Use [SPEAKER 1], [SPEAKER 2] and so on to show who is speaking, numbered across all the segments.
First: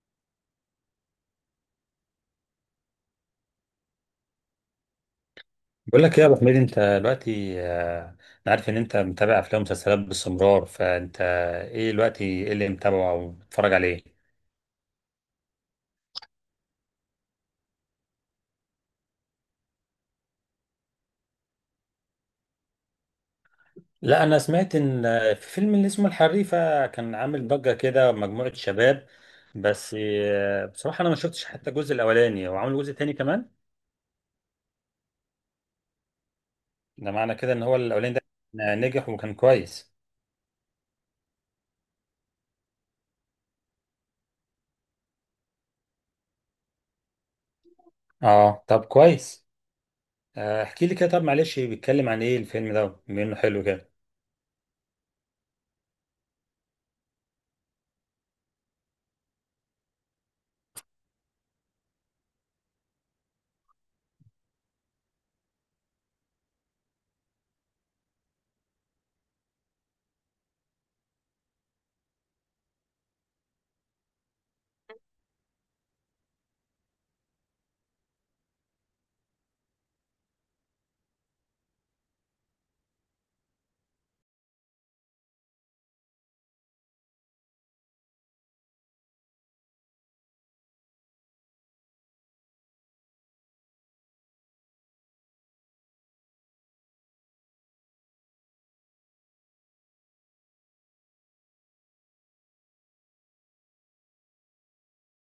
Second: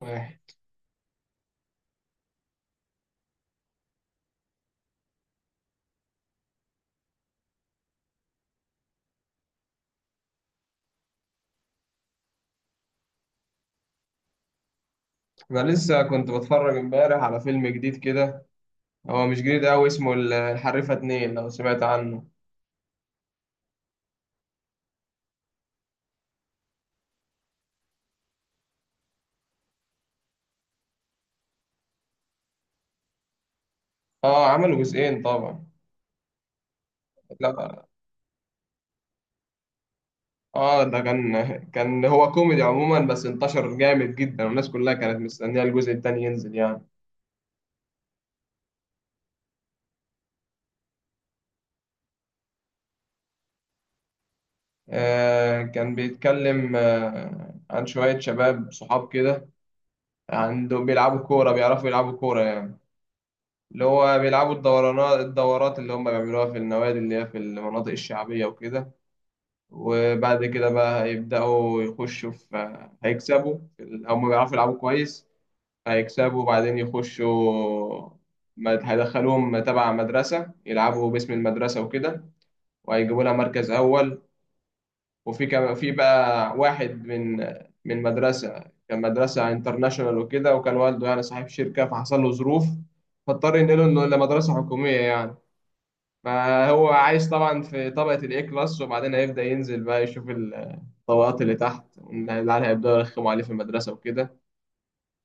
[SPEAKER 1] واحد.
[SPEAKER 2] بقول لك ايه يا ابو حميد؟ انت دلوقتي انا عارف ان انت متابع افلام ومسلسلات باستمرار، فانت ايه اللي متابعه او بتتفرج عليه؟
[SPEAKER 1] انا لسه كنت بتفرج امبارح على فيلم جديد كده. هو مش جديد قوي، اسمه الحريفه اتنين، لو سمعت عنه.
[SPEAKER 2] لا، انا سمعت ان في فيلم اللي اسمه الحريفه كان عامل ضجه كده، مجموعه شباب. بس بصراحه انا ما شفتش حتى الجزء الاولاني، وعامل جزء تاني كمان.
[SPEAKER 1] اه، عملوا جزئين طبعا.
[SPEAKER 2] ده معنى كده ان هو
[SPEAKER 1] لا.
[SPEAKER 2] الاولاني ده نجح وكان كويس.
[SPEAKER 1] اه، ده كان، كان هو كوميدي عموما، بس انتشر جامد جدا والناس كلها كانت مستنيه الجزء التاني ينزل.
[SPEAKER 2] اه طب كويس. احكي لي كده طب، معلش، بيتكلم عن ايه الفيلم ده بما انه حلو كده؟
[SPEAKER 1] آه، كان بيتكلم عن شويه شباب صحاب كده، عندهم بيلعبوا كوره، بيعرفوا يلعبوا كوره يعني. اللي هو بيلعبوا الدورانات، الدورات اللي هم بيعملوها في النوادي اللي هي في المناطق الشعبيه وكده. وبعد كده بقى هيبدأوا يخشوا في، هيكسبوا في أو ما بيعرفوا يلعبوا كويس، هيكسبوا وبعدين يخشوا. هيدخلوهم تبع مدرسة، يلعبوا باسم المدرسة وكده، وهيجيبوا لها مركز أول. وفي كم، في بقى واحد من، من مدرسة، كان مدرسة انترناشونال وكده، وكان والده يعني صاحب شركة، فحصل له ظروف فاضطر ينقله إنه لمدرسة حكومية يعني. فهو عايش طبعا في طبقة الإيه كلاس، وبعدين هيبدأ ينزل بقى يشوف طبقات اللي تحت. إن العيال هيبدأوا يرخموا عليه في المدرسة وكده،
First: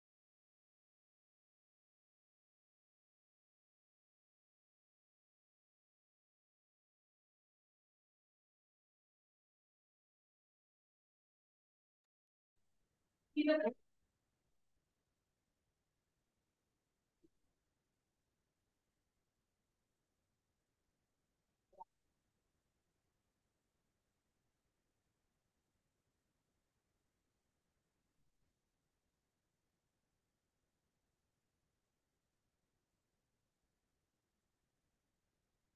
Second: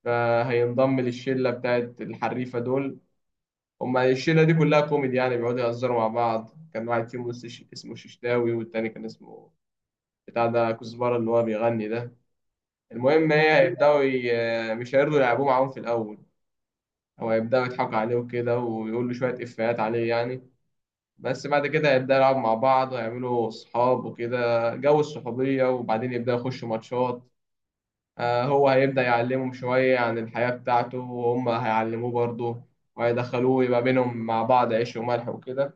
[SPEAKER 1] فهينضم للشلة بتاعت الحريفة دول. هما الشلة دي كلها كوميدي يعني، بيقعدوا يهزروا مع بعض. كان واحد فيهم اسمه ششتاوي، والتاني كان اسمه بتاع ده كزبرة اللي هو بيغني ده. المهم، هي هيبدأوا مش هيرضوا يلعبوه معاهم في الأول، هو هيبدأوا يضحكوا عليه وكده، ويقولوا شوية إفيهات عليه يعني. بس بعد كده هيبدأوا يلعبوا مع بعض، ويعملوا صحاب وكده، جو الصحوبية، وبعدين يبدأوا يخشوا ماتشات. هو هيبدأ يعلمهم شوية عن الحياة بتاعته، وهم هيعلموه برضه، وهيدخلوه يبقى بينهم، مع بعض عيش وملح وكده.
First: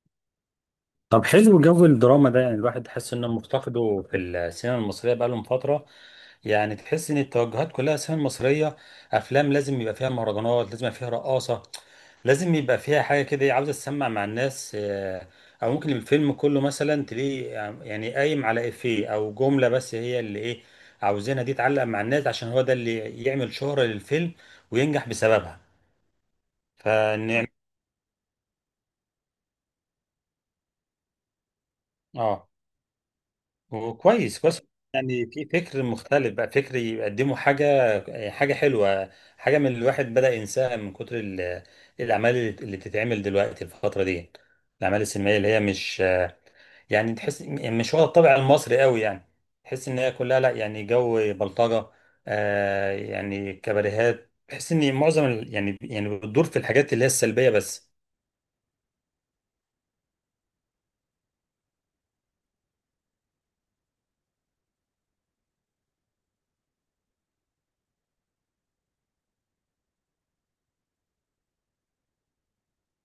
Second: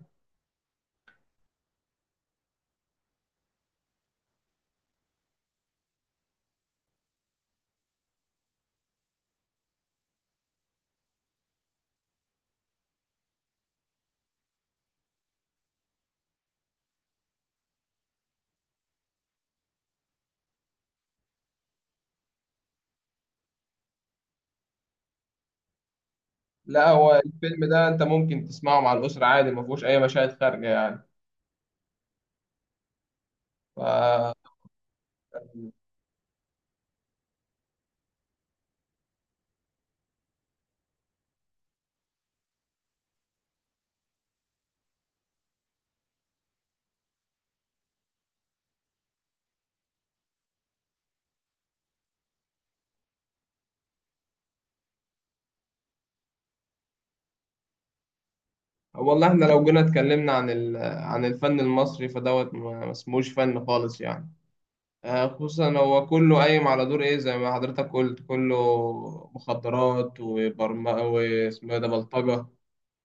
[SPEAKER 2] طب حلو جو الدراما ده، يعني الواحد تحس انه مفتقده في السينما المصريه بقالهم فتره. يعني تحس ان التوجهات كلها السينما المصريه، افلام لازم يبقى فيها مهرجانات، لازم يبقى فيها رقاصه، لازم يبقى فيها حاجه كده عاوزه تسمع مع الناس. او ممكن الفيلم كله مثلا تلاقيه يعني قايم على افيه او جمله بس هي اللي ايه عاوزينها، دي تعلق مع الناس عشان هو ده اللي يعمل شهره للفيلم وينجح بسببها.
[SPEAKER 1] لا، هو
[SPEAKER 2] فنعم.
[SPEAKER 1] الفيلم ده انت ممكن تسمعه مع الأسرة عادي، ما فيهوش أي مشاهد خارجة يعني.
[SPEAKER 2] اه.
[SPEAKER 1] ف...
[SPEAKER 2] وكويس كويس. يعني في فكر مختلف بقى، فكر يقدموا حاجة حلوة، حاجة من اللي الواحد بدأ ينساها من كتر الأعمال اللي بتتعمل دلوقتي الفترة دي، الأعمال السينمائية اللي هي مش، يعني تحس مش واخدة الطابع المصري قوي يعني. تحس إن هي كلها، لا يعني جو بلطجة، يعني كباريهات. تحس إن معظم يعني بتدور في الحاجات اللي هي السلبية بس.
[SPEAKER 1] والله احنا لو جينا اتكلمنا عن عن الفن المصري فدوت، ما اسموش فن خالص يعني. خصوصا هو كله قايم على دور ايه، زي ما حضرتك قلت، كله مخدرات وبرم واسمه إيه ده، بلطجة.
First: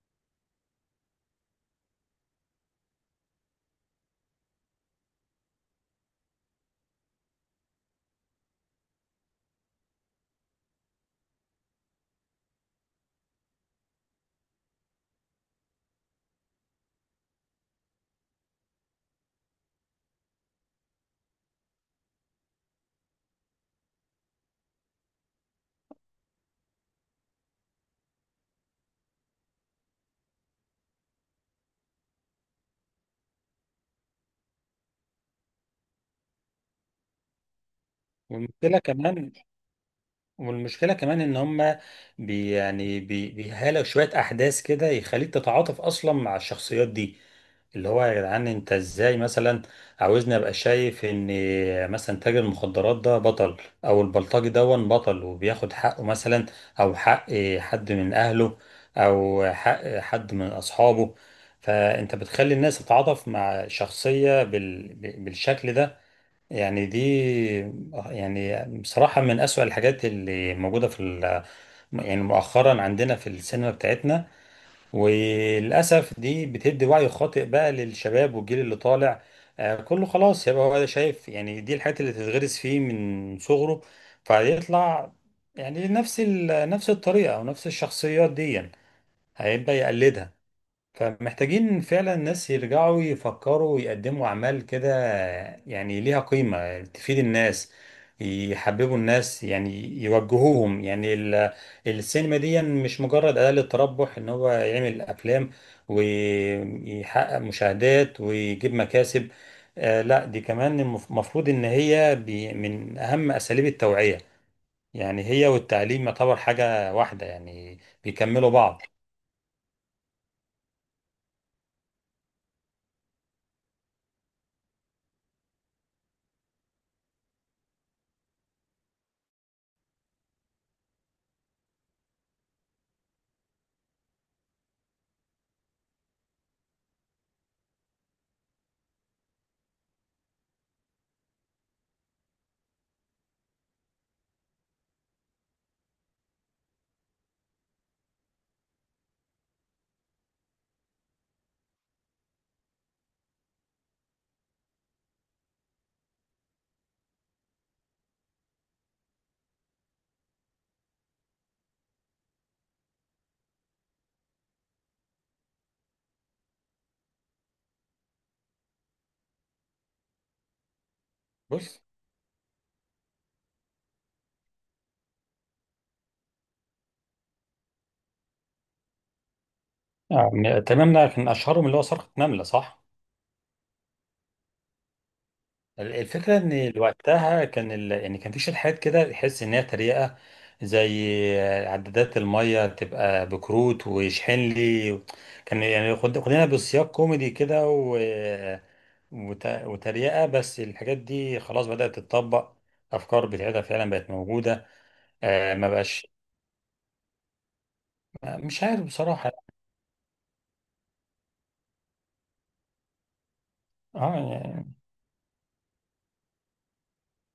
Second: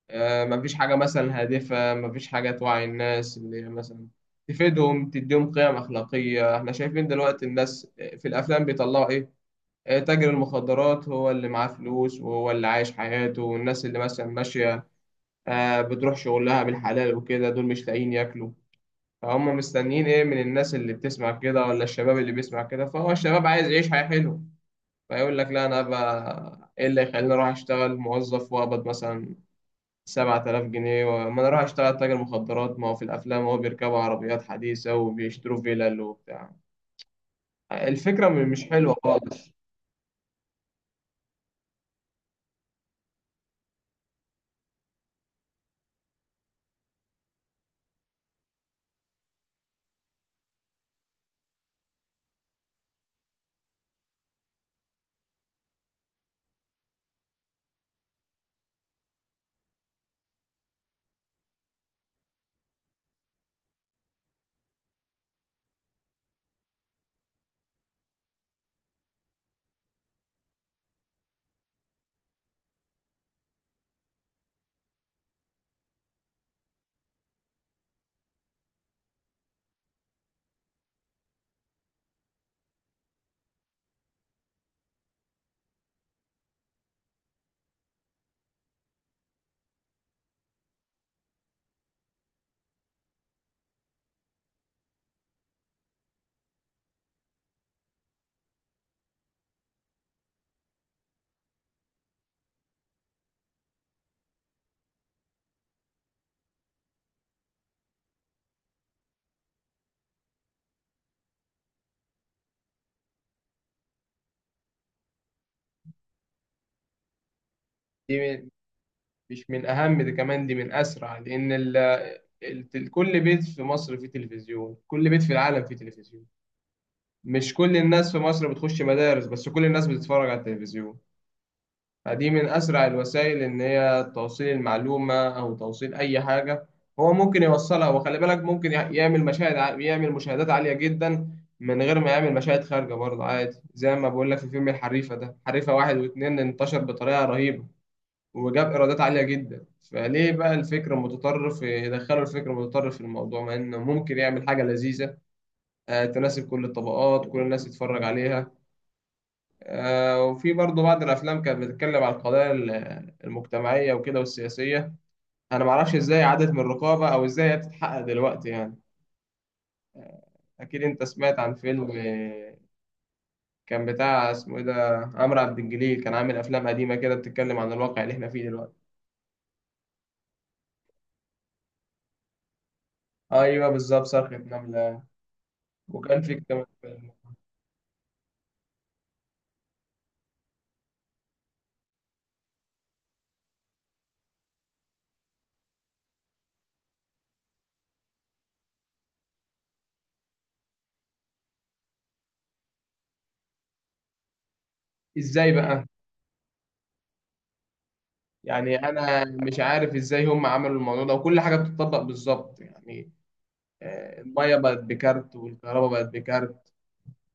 [SPEAKER 1] مفيش حاجة مثلا هادفة، مفيش حاجة توعي الناس اللي هي مثلا تفيدهم، تديهم قيم أخلاقية. احنا شايفين دلوقتي الناس في الأفلام بيطلعوا إيه؟ تاجر المخدرات هو اللي معاه فلوس، وهو اللي عايش حياته، والناس اللي مثلا ماشية، بتروح شغلها بالحلال وكده، دول مش لاقيين ياكلوا. فهم مستنيين إيه من الناس اللي بتسمع كده، ولا الشباب اللي بيسمع كده؟ فهو الشباب عايز يعيش حياة حلوة، فيقول لك لا، أنا بقى إيه اللي يخليني أروح أشتغل موظف وأقبض مثلا 7000 جنيه؟ ما انا اروح اشتغل تاجر مخدرات، ما هو في الافلام هو بيركبوا عربيات حديثة وبيشتروا فيلل وبتاع. الفكرة مش
[SPEAKER 2] والمشكلة
[SPEAKER 1] حلوة
[SPEAKER 2] كمان
[SPEAKER 1] خالص.
[SPEAKER 2] والمشكلة كمان ان هم بي يعني بي بيهالوا شوية احداث كده يخليك تتعاطف اصلا مع الشخصيات دي، اللي هو يا جدعان انت ازاي مثلا عاوزني ابقى شايف ان مثلا تاجر المخدرات ده بطل، او البلطجي دون بطل وبياخد حقه مثلا، او حق حد من اهله، او حق حد من اصحابه؟ فانت بتخلي الناس تتعاطف مع شخصية بالشكل ده. يعني دي، يعني بصراحة من أسوأ الحاجات اللي موجودة في يعني مؤخرا عندنا في السينما بتاعتنا. وللأسف دي بتدي وعي خاطئ بقى للشباب والجيل اللي طالع. كله خلاص يبقى هو شايف، يعني دي الحاجات اللي تتغرس فيه من صغره، فهيطلع يعني نفس نفس الطريقة أو نفس الشخصيات دي هيبقى يقلدها. فمحتاجين فعلا ناس يرجعوا يفكروا ويقدموا أعمال كده يعني ليها قيمة، تفيد الناس، يحببوا الناس يعني، يوجهوهم. يعني السينما دي مش مجرد أداة للتربح، إن هو يعمل أفلام ويحقق مشاهدات ويجيب مكاسب. آه لا، دي كمان المفروض إن هي من أهم أساليب التوعية. يعني هي والتعليم يعتبر حاجة واحدة يعني،
[SPEAKER 1] دي من-
[SPEAKER 2] بيكملوا بعض.
[SPEAKER 1] مش من اهم، دي كمان دي من اسرع، لان كل بيت في مصر فيه تلفزيون، كل بيت في العالم فيه تلفزيون. مش كل الناس في مصر بتخش مدارس، بس كل الناس بتتفرج على التلفزيون. دي من أسرع الوسائل إن هي توصيل المعلومة أو توصيل أي حاجة، هو ممكن يوصلها. وخلي بالك ممكن يعمل يعمل مشاهدات عالية جدا من غير ما يعمل مشاهد خارجة برضه عادي. زي ما بقول لك، في فيلم الحريفة ده، حريفة واحد واتنين، انتشر بطريقة رهيبة وجاب إيرادات عالية جدا. فليه بقى الفكر المتطرف، يدخلوا الفكر المتطرف في الموضوع، مع إنه ممكن يعمل حاجة لذيذة، تناسب كل الطبقات، كل الناس تتفرج عليها. وفي برضه بعض الافلام كانت بتتكلم عن القضايا المجتمعيه وكده والسياسيه. انا ما اعرفش ازاي عادت من الرقابه، او ازاي هي بتتحقق دلوقتي يعني. اكيد انت سمعت عن
[SPEAKER 2] بص،
[SPEAKER 1] فيلم، كان بتاع اسمه ايه ده، عمرو عبد الجليل، كان عامل افلام قديمه كده بتتكلم عن الواقع اللي احنا فيه دلوقتي.
[SPEAKER 2] يعني تمام، ده كان اشهرهم اللي هو صرخة نملة، صح؟
[SPEAKER 1] ايوه بالظبط، صرخة نملة. وكان في
[SPEAKER 2] الفكرة
[SPEAKER 1] كمان
[SPEAKER 2] ان
[SPEAKER 1] فيلم.
[SPEAKER 2] وقتها كان يعني كان في شركات كده تحس ان هي تريقة، زي عدادات المية تبقى بكروت واشحن لي. كان يعني خدنا بسياق كوميدي كده وتريقة، بس الحاجات دي خلاص بدأت تتطبق، افكار بتاعتها فعلا بقت موجودة.
[SPEAKER 1] ازاي
[SPEAKER 2] آه ما
[SPEAKER 1] بقى؟
[SPEAKER 2] بقاش. مش
[SPEAKER 1] يعني
[SPEAKER 2] عارف
[SPEAKER 1] انا
[SPEAKER 2] بصراحة.
[SPEAKER 1] مش عارف ازاي هم عملوا الموضوع ده، وكل حاجه بتطبق بالظبط يعني.
[SPEAKER 2] اه.
[SPEAKER 1] الميه
[SPEAKER 2] يعني
[SPEAKER 1] بقت بكارت والكهرباء بقت بكارت.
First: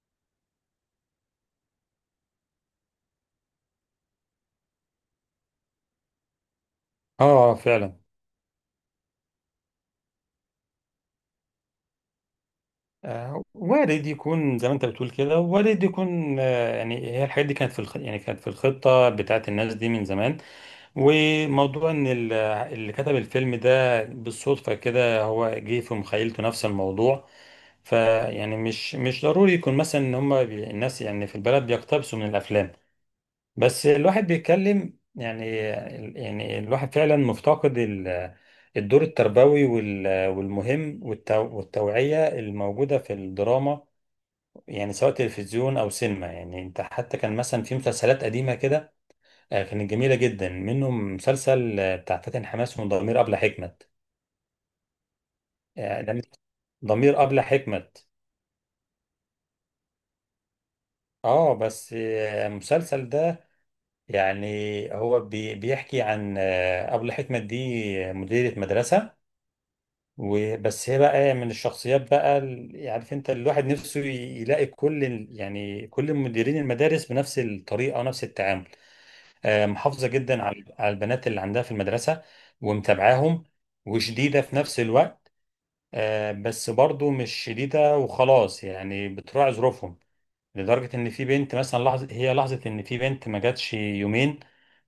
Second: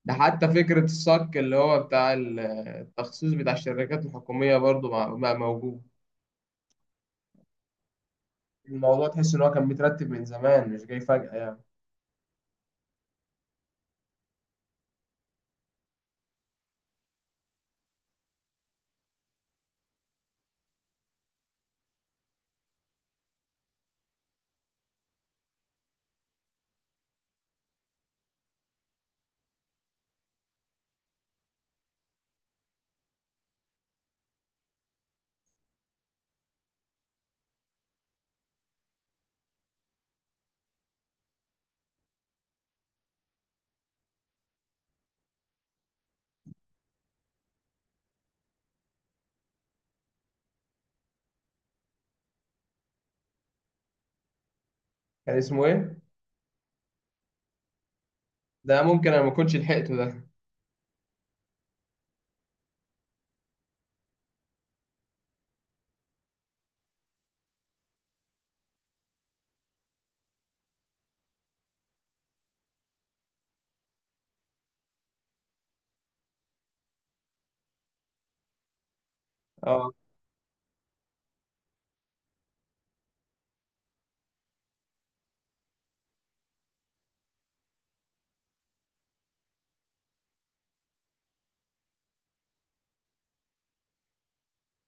[SPEAKER 1] ده حتى فكرة الصك اللي هو بتاع التخصيص بتاع الشركات الحكومية، برضو بقى، موجود.
[SPEAKER 2] اه فعلا.
[SPEAKER 1] الموضوع تحس إن هو كان مترتب من زمان، مش جاي فجأة يعني.
[SPEAKER 2] وارد يكون زي ما انت بتقول كده، وارد يكون، يعني هي الحاجات دي كانت في يعني كانت في الخطة بتاعت الناس دي من زمان. وموضوع ان اللي كتب الفيلم ده بالصدفة كده هو جه في مخيلته نفس الموضوع. فيعني مش ضروري يكون مثلا ان هم الناس يعني في البلد بيقتبسوا من الافلام، بس الواحد بيتكلم يعني. يعني الواحد فعلا مفتقد الدور التربوي والمهم والتوعية الموجودة في الدراما، يعني سواء تلفزيون أو سينما. يعني أنت حتى كان مثلا في مسلسلات قديمة كده كانت جميلة جدا، منهم مسلسل بتاع فاتن حماس، وضمير أبلة حكمت.
[SPEAKER 1] كان اسمه إيه؟
[SPEAKER 2] ده ضمير أبلة حكمت.
[SPEAKER 1] ده ممكن أنا ما كنتش لحقته ده.
[SPEAKER 2] اه بس المسلسل ده يعني هو بيحكي عن أبلة حكمت دي مديرة مدرسة. وبس هي بقى من الشخصيات بقى عارف انت، الواحد نفسه يلاقي كل يعني كل مديرين المدارس بنفس الطريقه ونفس التعامل.
[SPEAKER 1] آه.
[SPEAKER 2] محافظه جدا على على البنات اللي عندها في المدرسه، ومتابعاهم، وشديده في نفس الوقت. بس برضو مش شديده وخلاص يعني، بتراعي ظروفهم. لدرجه ان في بنت مثلا لحظه، هي لحظه ان في بنت ما جاتش يومين،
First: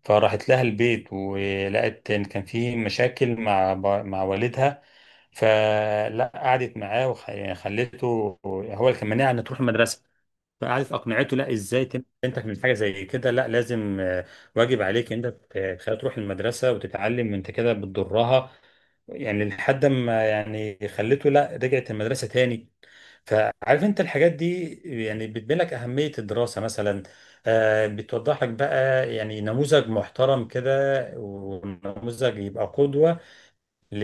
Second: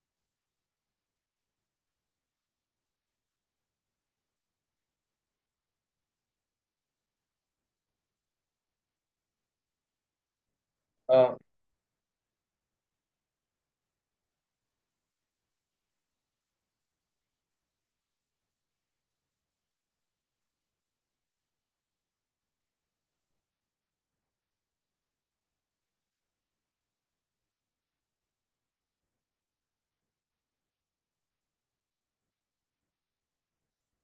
[SPEAKER 2] فراحت لها البيت، ولقت ان كان في مشاكل مع مع والدها. فلا قعدت معاه وخليته، هو اللي كان مانعها ان تروح المدرسه، فقعدت
[SPEAKER 1] آه.
[SPEAKER 2] اقنعته لا ازاي انت من حاجه زي كده، لا لازم، واجب عليك انت تخليها تروح المدرسه وتتعلم، انت كده بتضرها. يعني لحد ما يعني خليته، لا، رجعت المدرسه تاني. فعارف انت الحاجات دي يعني بتبين لك اهميه الدراسه مثلا، بتوضح لك بقى يعني نموذج محترم كده، ونموذج يبقى قدوه ل-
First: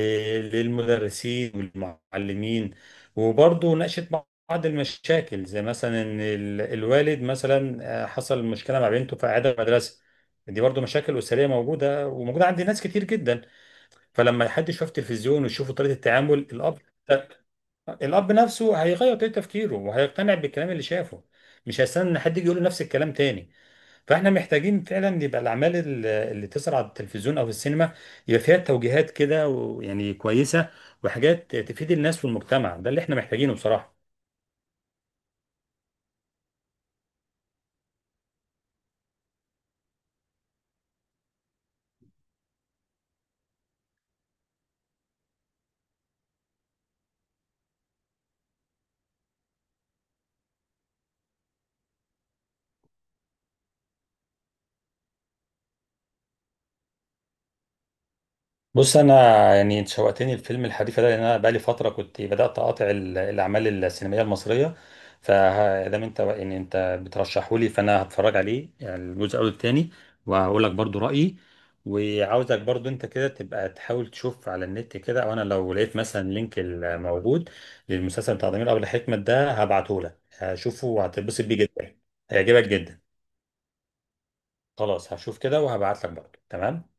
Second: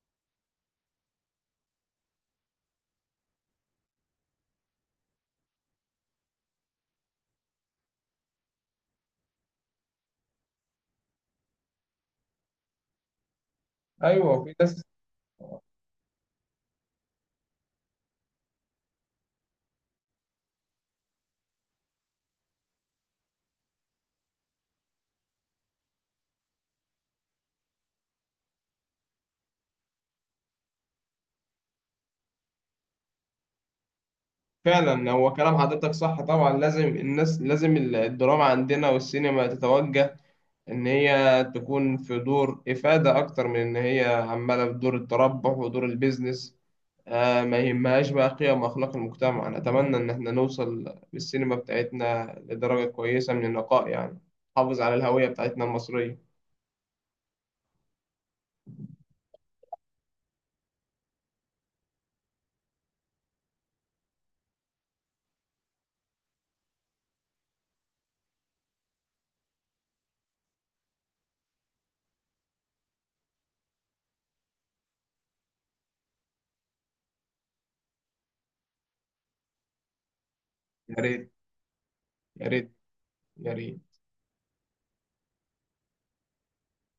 [SPEAKER 2] للمدرسين والمعلمين. وبرضه ناقشت بعض المشاكل زي مثلا ان الوالد مثلا حصل مشكله مع بنته في اعاده مدرسه. دي برضه مشاكل اسريه موجوده، وموجوده عند ناس كتير جدا.
[SPEAKER 1] أيوه،
[SPEAKER 2] فلما
[SPEAKER 1] في
[SPEAKER 2] حد
[SPEAKER 1] ناس.
[SPEAKER 2] يشوف تلفزيون ويشوف طريقه التعامل الاب، نفسه هيغير طريقه تفكيره وهيقتنع بالكلام اللي شافه، مش هيستنى ان حد يجي يقول له نفس الكلام تاني. فاحنا محتاجين فعلا يبقى الاعمال اللي تظهر على التلفزيون او في السينما يبقى فيها توجيهات كده ويعني كويسه، وحاجات تفيد الناس والمجتمع، ده اللي احنا محتاجينه بصراحه.
[SPEAKER 1] فعلا، هو كلام حضرتك صح طبعا. لازم الناس، لازم الدراما عندنا والسينما تتوجه إن هي تكون في دور إفادة أكتر من إن هي عمالة في دور التربح ودور البيزنس، آه، ما يهمهاش بقى قيم وأخلاق المجتمع. أنا أتمنى إن إحنا نوصل بالسينما بتاعتنا لدرجة كويسة من النقاء يعني، نحافظ على الهوية بتاعتنا المصرية.
[SPEAKER 2] بص انا، يعني انت شوقتني الفيلم الحديثة ده، لان انا بقالي فتره كنت بدات اقاطع الاعمال السينمائيه المصريه. فدام انت يعني انت بترشحه لي فانا هتفرج عليه، يعني الجزء الاول والتاني، وهقول لك برضو رايي. وعاوزك برضو انت كده تبقى تحاول تشوف على النت كده، او انا لو لقيت مثلا لينك الموجود للمسلسل بتاع ضمير ابو حكمه ده هبعته لك، هشوفه
[SPEAKER 1] يا ريت.
[SPEAKER 2] وهتتبسط بيه جدا،
[SPEAKER 1] يا
[SPEAKER 2] هيعجبك
[SPEAKER 1] ريت.
[SPEAKER 2] جدا.
[SPEAKER 1] يا ريت.
[SPEAKER 2] خلاص هشوف كده وهبعت لك برضو، تمام.